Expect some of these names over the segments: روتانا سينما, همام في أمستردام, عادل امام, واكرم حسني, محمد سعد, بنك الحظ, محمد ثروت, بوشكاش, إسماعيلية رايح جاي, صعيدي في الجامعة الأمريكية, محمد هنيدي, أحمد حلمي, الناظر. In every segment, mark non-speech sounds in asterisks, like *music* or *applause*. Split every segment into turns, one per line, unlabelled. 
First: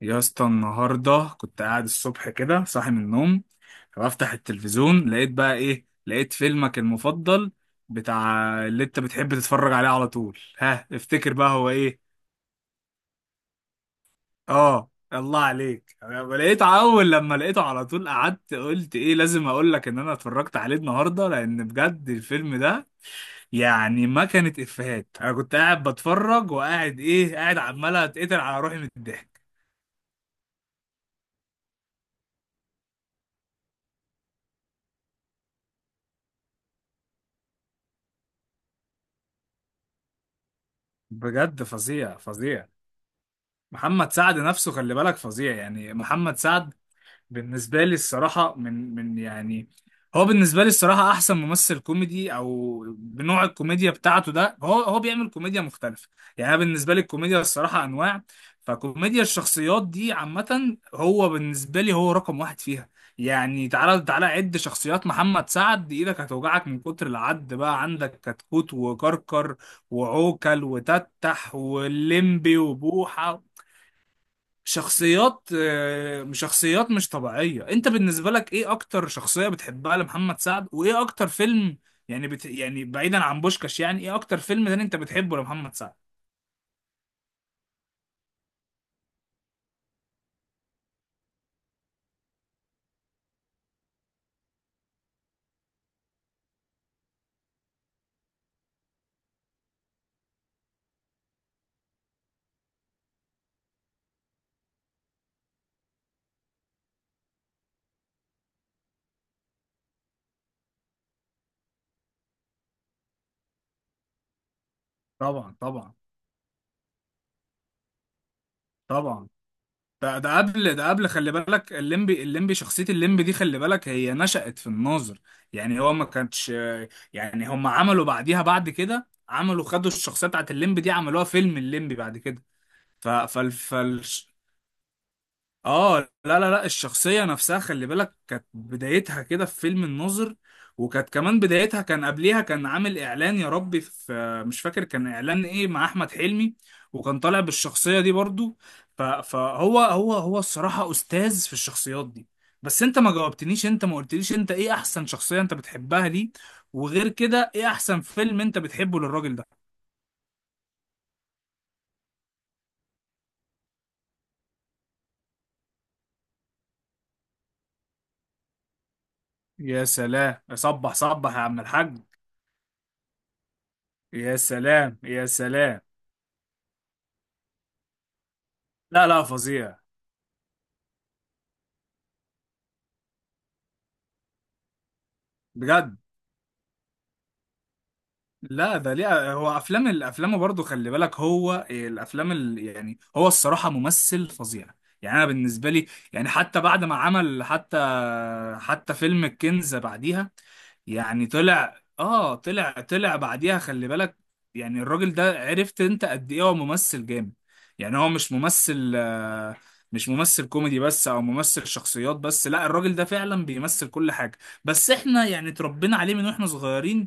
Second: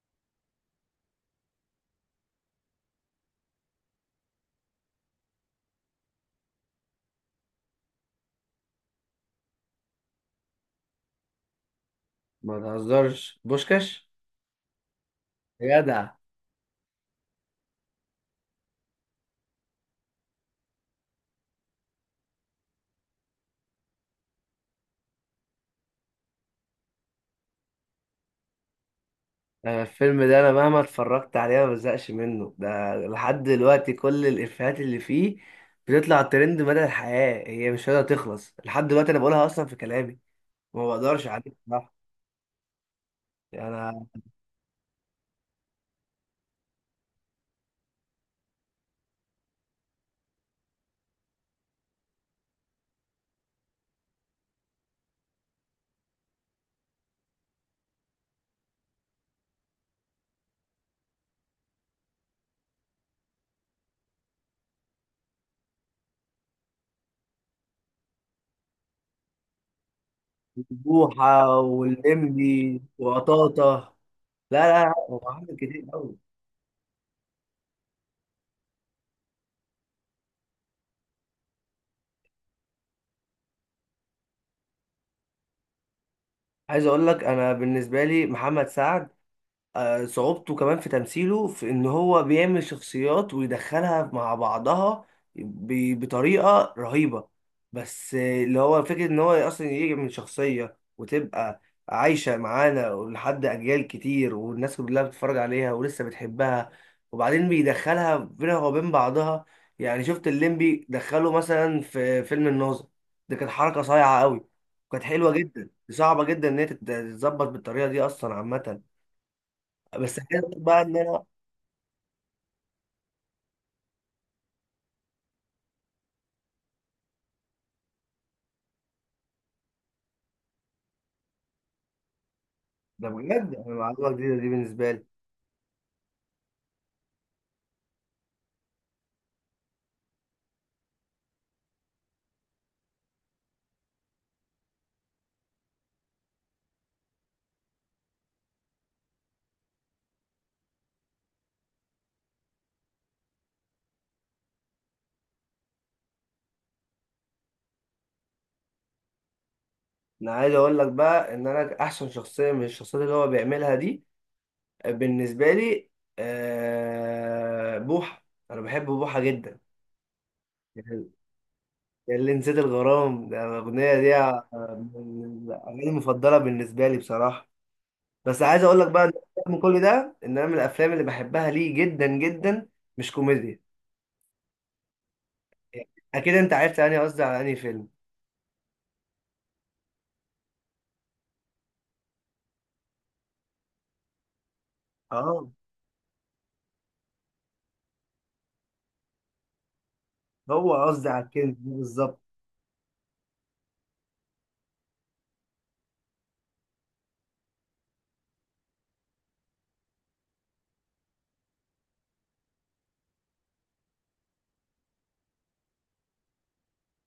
يا اسطى، النهارده كنت قاعد الصبح كده صاحي من النوم، فبفتح التلفزيون لقيت بقى ايه؟ لقيت فيلمك المفضل، بتاع اللي انت بتحب تتفرج عليه على طول. ها افتكر بقى هو ايه؟
ما تهزرش بوشكاش.
اه الله
يا
عليك.
جدع.
لقيت اول لما لقيته على طول قعدت قلت ايه، لازم اقول لك ان انا اتفرجت عليه النهارده، لان بجد الفيلم ده يعني ما كانت افيهات. انا كنت قاعد بتفرج وقاعد ايه، قاعد عمال اتقتل على روحي من الضحك.
انا، الفيلم ده، انا مهما اتفرجت عليه ما بزهقش منه، ده لحد دلوقتي كل الافيهات اللي فيه بتطلع ترند مدى الحياة، هي مش قادرة تخلص لحد دلوقتي، انا بقولها اصلا في كلامي وما بقدرش عليه
بجد
بصراحة.
فظيع فظيع.
انا
محمد سعد نفسه خلي بالك، فظيع يعني. محمد سعد بالنسبة لي الصراحة من يعني، هو بالنسبة لي الصراحة أحسن ممثل كوميدي، أو بنوع الكوميديا بتاعته ده، هو هو بيعمل كوميديا مختلفة. يعني أنا بالنسبة لي الكوميديا الصراحة أنواع، فكوميديا الشخصيات دي عامة هو بالنسبة لي هو رقم واحد فيها. يعني تعالى تعالى عد شخصيات محمد سعد، إيدك هتوجعك من كتر العد. بقى عندك كتكوت وكركر وعوكل
بوحة
وتتح واللمبي
واللمبي
وبوحة،
وقطاطة. لا لا لا، هو
شخصيات،
عامل كتير قوي.
شخصيات مش طبيعية. انت بالنسبة لك ايه اكتر شخصية بتحبها لمحمد سعد، وايه اكتر فيلم؟ يعني بعيدا عن بوشكاش، يعني ايه اكتر فيلم تاني انت بتحبه لمحمد سعد؟
عايز اقول لك انا بالنسبة لي محمد سعد صعوبته كمان في تمثيله في ان هو بيعمل شخصيات ويدخلها مع بعضها بطريقة رهيبة. بس اللي هو فكرة ان هو اصلا يجي من شخصية وتبقى عايشة معانا لحد اجيال كتير والناس كلها بتتفرج عليها ولسه بتحبها، وبعدين بيدخلها بينها وبين بعضها. يعني شفت الليمبي دخله مثلا في فيلم الناظر، ده كانت حركة صايعة قوي، كانت حلوة
طبعا
جدا،
طبعا.
صعبة جدا ان هي تتظبط بالطريقة دي اصلا عامة.
طبعا. ده
بس
ده
كده
قبل
بقى
ده
ان
قبل
انا.
خلي بالك، الليمبي الليمبي شخصية الليمبي دي خلي بالك هي نشأت في الناظر. يعني هو ما كانش، يعني هم عملوا بعديها، بعد كده عملوا خدوا الشخصية بتاعت الليمبي دي عملوها فيلم الليمبي بعد كده.
ده
ف... فال...
بجد، انا
فال...
معلومه جديده دي بالنسبه لي.
اه، لا لا لا الشخصية نفسها خلي بالك كانت بدايتها كده في فيلم الناظر. وكانت كمان بدايتها، كان قبليها كان عامل اعلان، يا ربي في، مش فاكر كان اعلان ايه مع احمد حلمي، وكان طالع بالشخصية دي برضو. ف- فهو هو هو الصراحة استاذ في الشخصيات دي. بس انت ما جاوبتنيش، انت ما قلتليش انت ايه احسن شخصية انت بتحبها ليه، وغير كده ايه احسن فيلم انت بتحبه للراجل ده؟
انا عايز اقول لك بقى ان انا احسن شخصيه من الشخصيات اللي هو بيعملها دي بالنسبه لي. بوحه. انا بحب بوحه جدا.
يا سلام. صبح
يعني
صبح يا عم الحاج.
اللي نسيت الغرام ده الاغنيه دي.
يا سلام
من
يا سلام.
الاغاني المفضله بالنسبه لي بصراحه. بس عايز اقول لك بقى
لا
إن
لا
من
فظيع.
كل ده ان انا من الافلام اللي بحبها ليه جدا جدا، مش كوميديا.
بجد.
اكيد انت عرفت يعني قصدي على انهي فيلم.
لا ده ليه، هو افلام الافلام برضه خلي بالك، هو الافلام يعني هو الصراحه ممثل فظيع يعني. انا
اه،
بالنسبه لي يعني، حتى بعد ما عمل، حتى فيلم الكنز بعديها
هو قصدي على
يعني
الكلمه دي
طلع
بالظبط.
اه طلع طلع بعديها خلي بالك. يعني الراجل ده عرفت انت قد ايه هو ممثل جامد؟ يعني هو مش ممثل، مش ممثل كوميدي بس او ممثل شخصيات بس، لا الراجل ده فعلا بيمثل كل حاجة. بس احنا يعني اتربينا عليه من واحنا صغيرين،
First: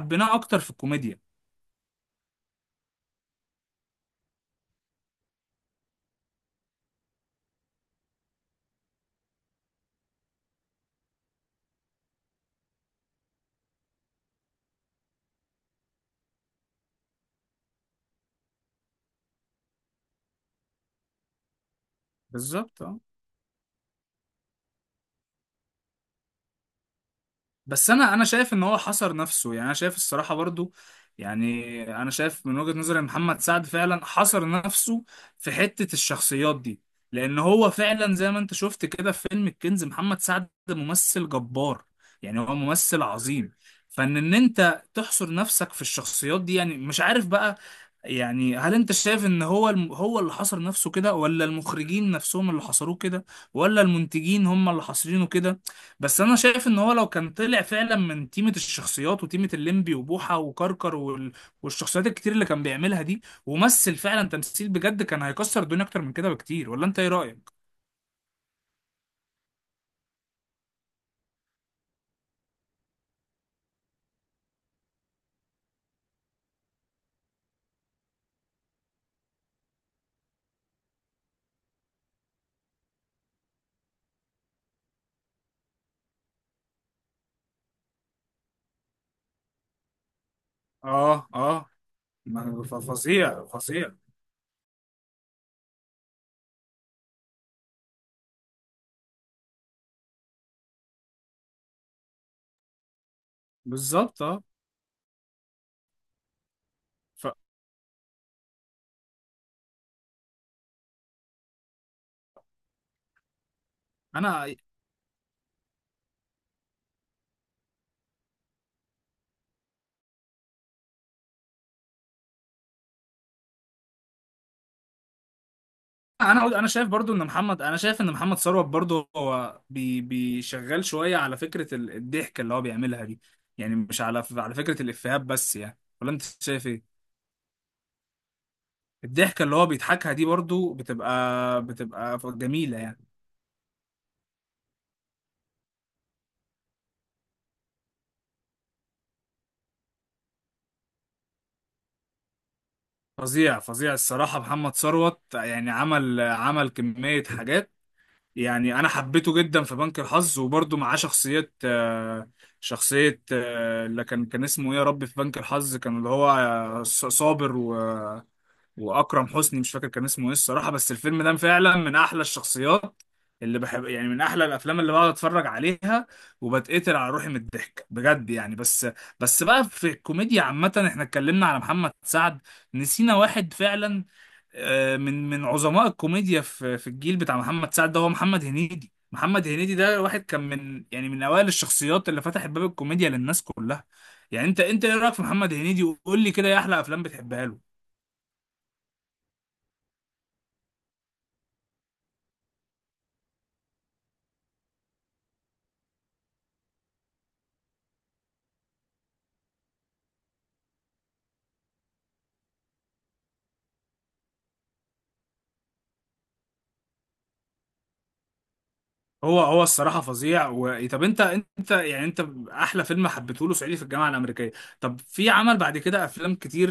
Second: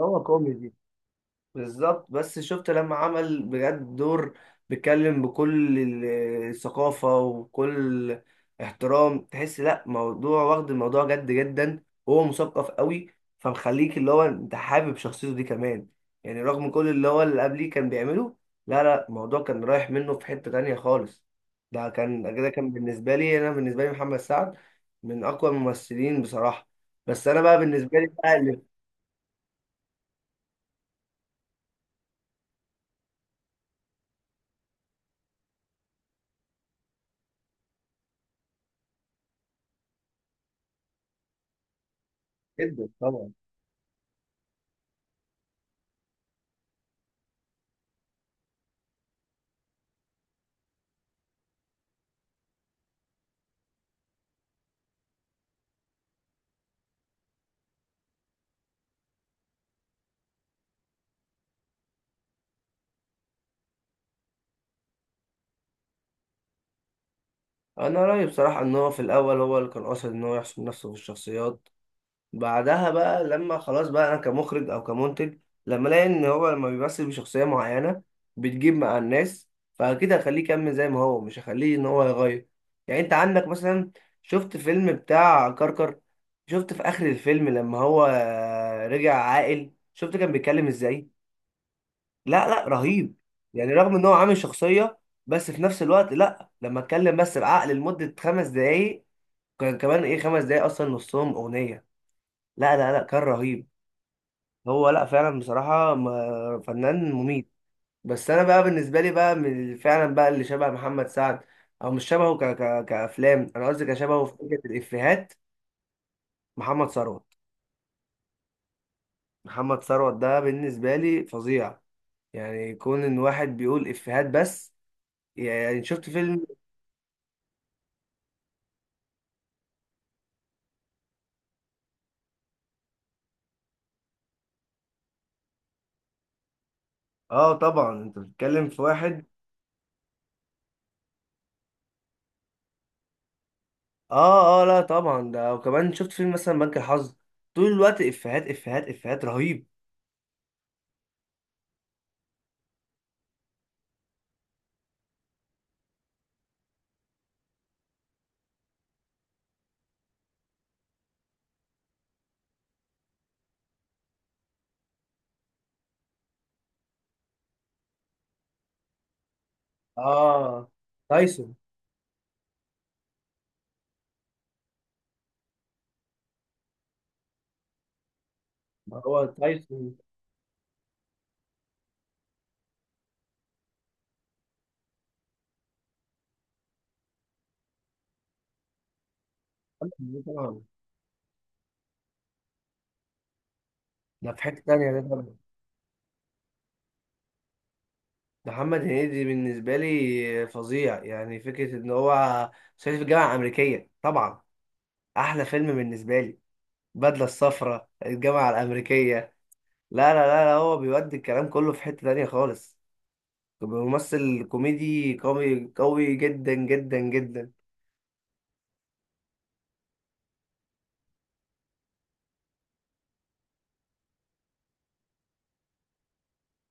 هو
اكتر في
كوميدي
الكوميديا.
بالظبط. بس شفت لما عمل بجد دور بيتكلم بكل الثقافة وكل احترام، تحس لا، موضوع واخد الموضوع جد جدا وهو مثقف قوي، فمخليك اللي هو انت حابب شخصيته دي كمان، يعني رغم كل اللي هو اللي قبليه كان بيعمله. لا لا، الموضوع كان رايح منه في حتة تانية خالص. ده كان كده، كان
بالظبط، اه.
بالنسبة لي، انا بالنسبة لي محمد سعد من اقوى الممثلين بصراحة. بس انا بقى
بس
بالنسبة لي
انا
بقى
شايف
اللي
ان هو حصر نفسه، يعني انا شايف الصراحه برضو، يعني انا شايف من وجهه نظري إن محمد سعد فعلا حصر نفسه في حته الشخصيات دي. لان هو فعلا زي ما انت شفت كده في فيلم الكنز، محمد سعد ممثل جبار، يعني هو
جدا
ممثل
طبعا.
عظيم. فان انت تحصر نفسك في الشخصيات دي، يعني مش عارف بقى. يعني هل انت شايف ان هو هو اللي حصر نفسه كده، ولا المخرجين نفسهم اللي حصروه كده، ولا المنتجين هم اللي حاصرينه كده؟ بس انا شايف ان هو لو كان طلع فعلا من تيمة الشخصيات وتيمة الليمبي وبوحة وكركر والشخصيات الكتير اللي كان بيعملها دي، ومثل فعلا تمثيل بجد، كان هيكسر الدنيا اكتر من كده بكتير. ولا انت ايه رأيك؟
انا رايي بصراحه ان هو في الاول هو اللي كان قاصد ان هو يحسن نفسه في الشخصيات. بعدها بقى لما خلاص بقى انا كمخرج او كمنتج، لما الاقي ان هو لما بيمثل بشخصيه معينه بتجيب مع الناس، فاكيد هخليه يكمل زي ما هو، مش هخليه ان هو يغير. يعني انت عندك مثلا، شفت فيلم بتاع كركر، شفت في اخر الفيلم لما هو رجع عاقل، شفت كان بيتكلم ازاي.
اه اه.
لا لا، رهيب.
فظيع
يعني
فظيع.
رغم ان هو عامل شخصيه، بس في نفس الوقت لا، لما اتكلم بس بعقل لمدة خمس دقايق، كان كمان ايه خمس دقايق اصلا نصهم اغنيه. لا لا لا، كان رهيب.
بالظبط، اه.
هو لا، فعلا بصراحه فنان مميت. بس انا بقى بالنسبه لي بقى من فعلا بقى اللي شبه محمد سعد، او مش شبهه، ك ك كافلام انا قصدي، كشبهه في
فانا
فكره الافيهات. محمد ثروت، محمد ثروت ده بالنسبه لي فظيع. يعني كون ان واحد بيقول افيهات بس. يعني شفت فيلم.
انا شايف برضو ان محمد ثروت برضو هو بيشغال شوية على فكرة الضحك اللي هو بيعملها دي. يعني مش على فكرة الإفيهات بس، يعني ولا انت شايف ايه؟
اه طبعا، انت بتتكلم في واحد.
الضحكة اللي هو بيضحكها دي برضو بتبقى جميلة يعني.
اه اه، لا طبعا ده، وكمان شفت فيلم مثلا بنك الحظ، طول الوقت افيهات افيهات افيهات، رهيب.
فظيع فظيع الصراحة محمد ثروت، يعني عمل كمية حاجات. يعني أنا حبيته جدا في بنك الحظ، وبرضو معاه شخصية، شخصية، اللي كان اسمه إيه، يا ربي في بنك الحظ كان اللي هو صابر، واكرم حسني، مش فاكر كان اسمه ايه
اه،
الصراحه، بس الفيلم ده
تايسون.
فعلا من احلى الشخصيات اللي بحب. يعني من احلى الافلام اللي بقعد اتفرج عليها، وبتقتل على روحي من الضحك بجد يعني. بس
ما هو
بس بقى في
تايسون.
الكوميديا عامه، احنا اتكلمنا على محمد سعد، نسينا واحد فعلا، من عظماء الكوميديا في الجيل بتاع محمد سعد ده، هو محمد هنيدي. محمد هنيدي ده واحد كان
طبعا،
من، يعني من اوائل الشخصيات اللي فتحت باب الكوميديا للناس كلها.
ده في
يعني
حتة
انت
تانية،
ايه
ده
رايك في
طبعا.
محمد هنيدي، وقول لي كده ايه احلى افلام بتحبها له؟
محمد هنيدي بالنسبة لي فظيع، يعني فكرة إن هو صعيدي في الجامعة الأمريكية طبعا. أحلى فيلم بالنسبة لي البدلة الصفراء، الجامعة الأمريكية. لا لا لا, لا، هو بيودي الكلام كله في حتة تانية خالص، ممثل كوميدي قوي قوي جدا جدا جدا.
هو الصراحه فظيع طب انت، انت احلى فيلم حبيته له صعيدي في الجامعه الامريكيه. طب في عمل بعد كده افلام كتير،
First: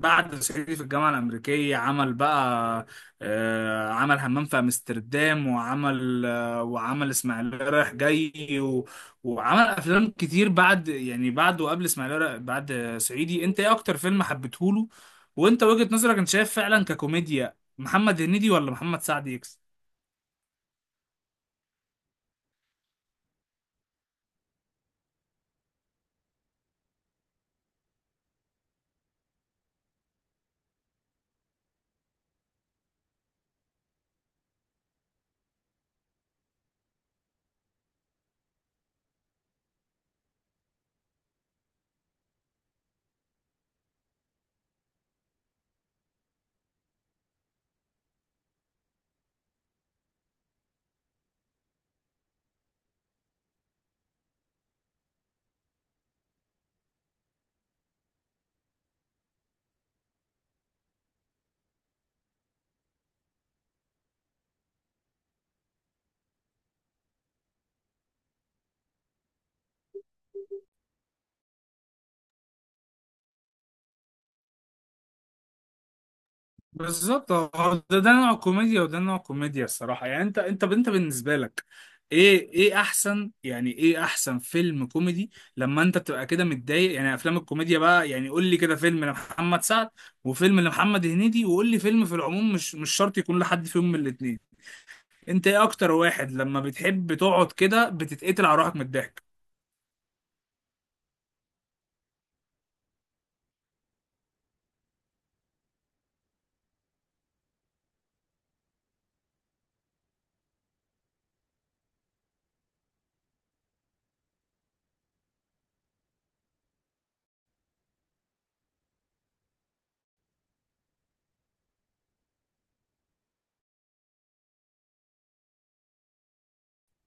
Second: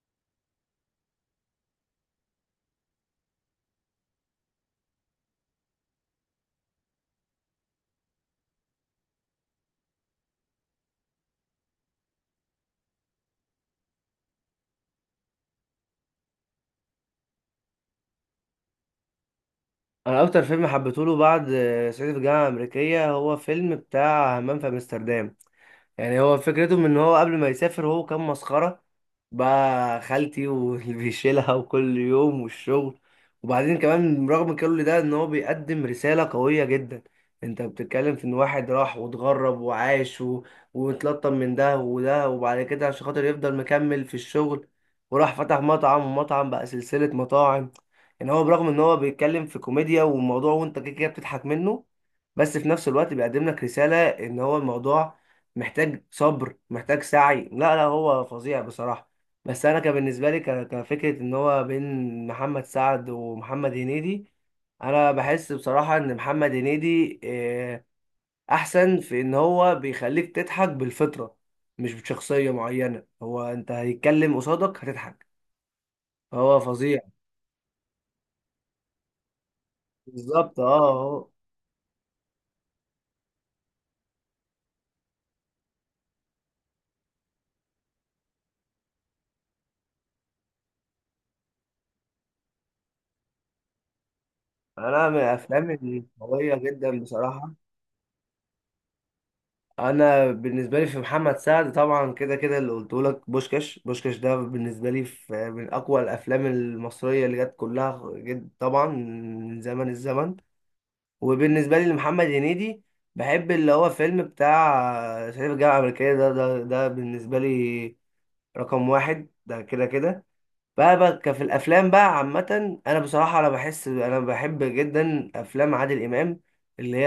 بعد صعيدي في الجامعه الامريكيه عمل بقى، عمل همام في امستردام، وعمل وعمل اسماعيليه رايح جاي وعمل افلام كتير بعد، يعني بعد وقبل اسماعيليه بعد صعيدي. انت ايه اكتر فيلم حبيته له، وانت وجهة نظرك، انت شايف فعلا ككوميديا محمد هنيدي ولا محمد سعد؟
أنا أكتر فيلم حبيته له بعد صعيدي في الجامعة الأمريكية هو فيلم بتاع همام في أمستردام. يعني هو فكرتهم ان هو قبل ما يسافر هو كان مسخرة، بقى خالتي واللي *laughs* بيشيلها، وكل يوم والشغل. وبعدين كمان رغم كل ده ان هو بيقدم رسالة قوية جدا. انت بتتكلم في ان واحد راح واتغرب وعاش و... واتلطم من ده وده، وبعد كده عشان خاطر يفضل مكمل في الشغل، وراح فتح مطعم، ومطعم بقى سلسلة مطاعم. يعني هو برغم ان هو بيتكلم في كوميديا والموضوع وانت كده كده بتضحك منه، بس في نفس الوقت بيقدم لك رسالة ان هو الموضوع محتاج صبر، محتاج سعي. لا لا، هو فظيع بصراحة. بس انا كان بالنسبة لي كفكرة ان هو بين محمد سعد ومحمد هنيدي، انا بحس بصراحة ان محمد هنيدي احسن في ان هو بيخليك تضحك بالفطرة، مش بشخصية معينة، هو انت هيتكلم قصادك هتضحك، هو فظيع.
بالظبط. هو ده نوع كوميديا وده نوع كوميديا الصراحة. يعني انت
بالظبط
انت
اه،
انت
هو.
بالنسبة لك ايه احسن، يعني ايه احسن فيلم كوميدي لما انت بتبقى كده متضايق؟ يعني افلام الكوميديا بقى، يعني قول لي كده فيلم لمحمد سعد، وفيلم لمحمد هنيدي، وقول لي فيلم في العموم، مش شرط يكون لحد فيهم من الاتنين.
انا من
انت ايه
الافلام
اكتر واحد
القوية
لما
جدا
بتحب تقعد
بصراحة،
كده بتتقتل على روحك من الضحك؟
انا بالنسبه لي في محمد سعد طبعا كده كده اللي قلته لك، بوشكاش، بوشكاش ده بالنسبه لي في من اقوى الافلام المصريه اللي جت كلها جد طبعا من زمن الزمن. وبالنسبه لي لمحمد هنيدي بحب اللي هو فيلم بتاع صعيدي في الجامعه الامريكيه، ده ده ده بالنسبه لي رقم واحد، ده كده كده. بقى في الافلام بقى عامه، انا بصراحه انا بحس انا بحب جدا افلام عادل امام، اللي هي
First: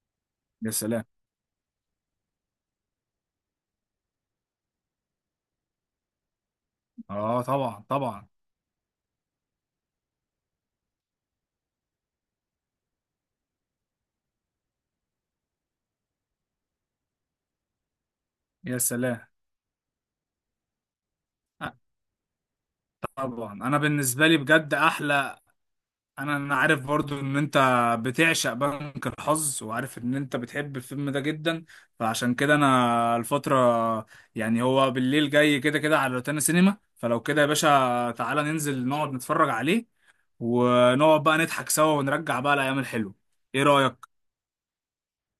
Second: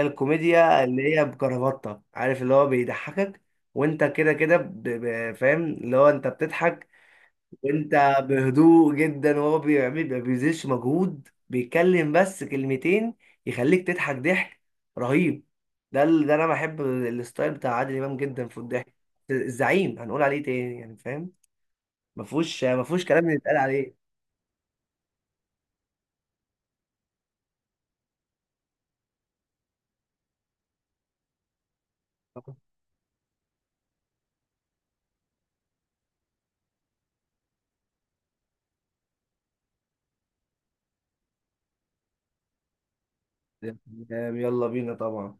يا
الكوميديا
سلام.
اللي هي بكرافته، عارف اللي هو بيضحكك وانت كده كده فاهم اللي هو انت بتضحك
اه طبعا
وانت
طبعا.
بهدوء جدا، وهو بيعمل ما بيبذلش مجهود، بيتكلم بس كلمتين يخليك تضحك ضحك رهيب. ده ده انا بحب الستايل بتاع عادل امام جدا في
يا
الضحك.
سلام.
الزعيم هنقول عليه تاني، يعني فاهم.
آه،
ما فيهوش كلام
طبعا،
يتقال
انا
عليه.
بالنسبة لي بجد احلى، انا عارف برضو ان انت بتعشق بنك الحظ، وعارف ان انت بتحب الفيلم ده جدا، فعشان كده انا الفترة، يعني هو بالليل جاي كده كده على روتانا سينما، فلو كده يا باشا تعالى ننزل نقعد نتفرج عليه، ونقعد بقى نضحك سوا ونرجع بقى الايام الحلوة. ايه رأيك؟
تمام، يلا بينا طبعا.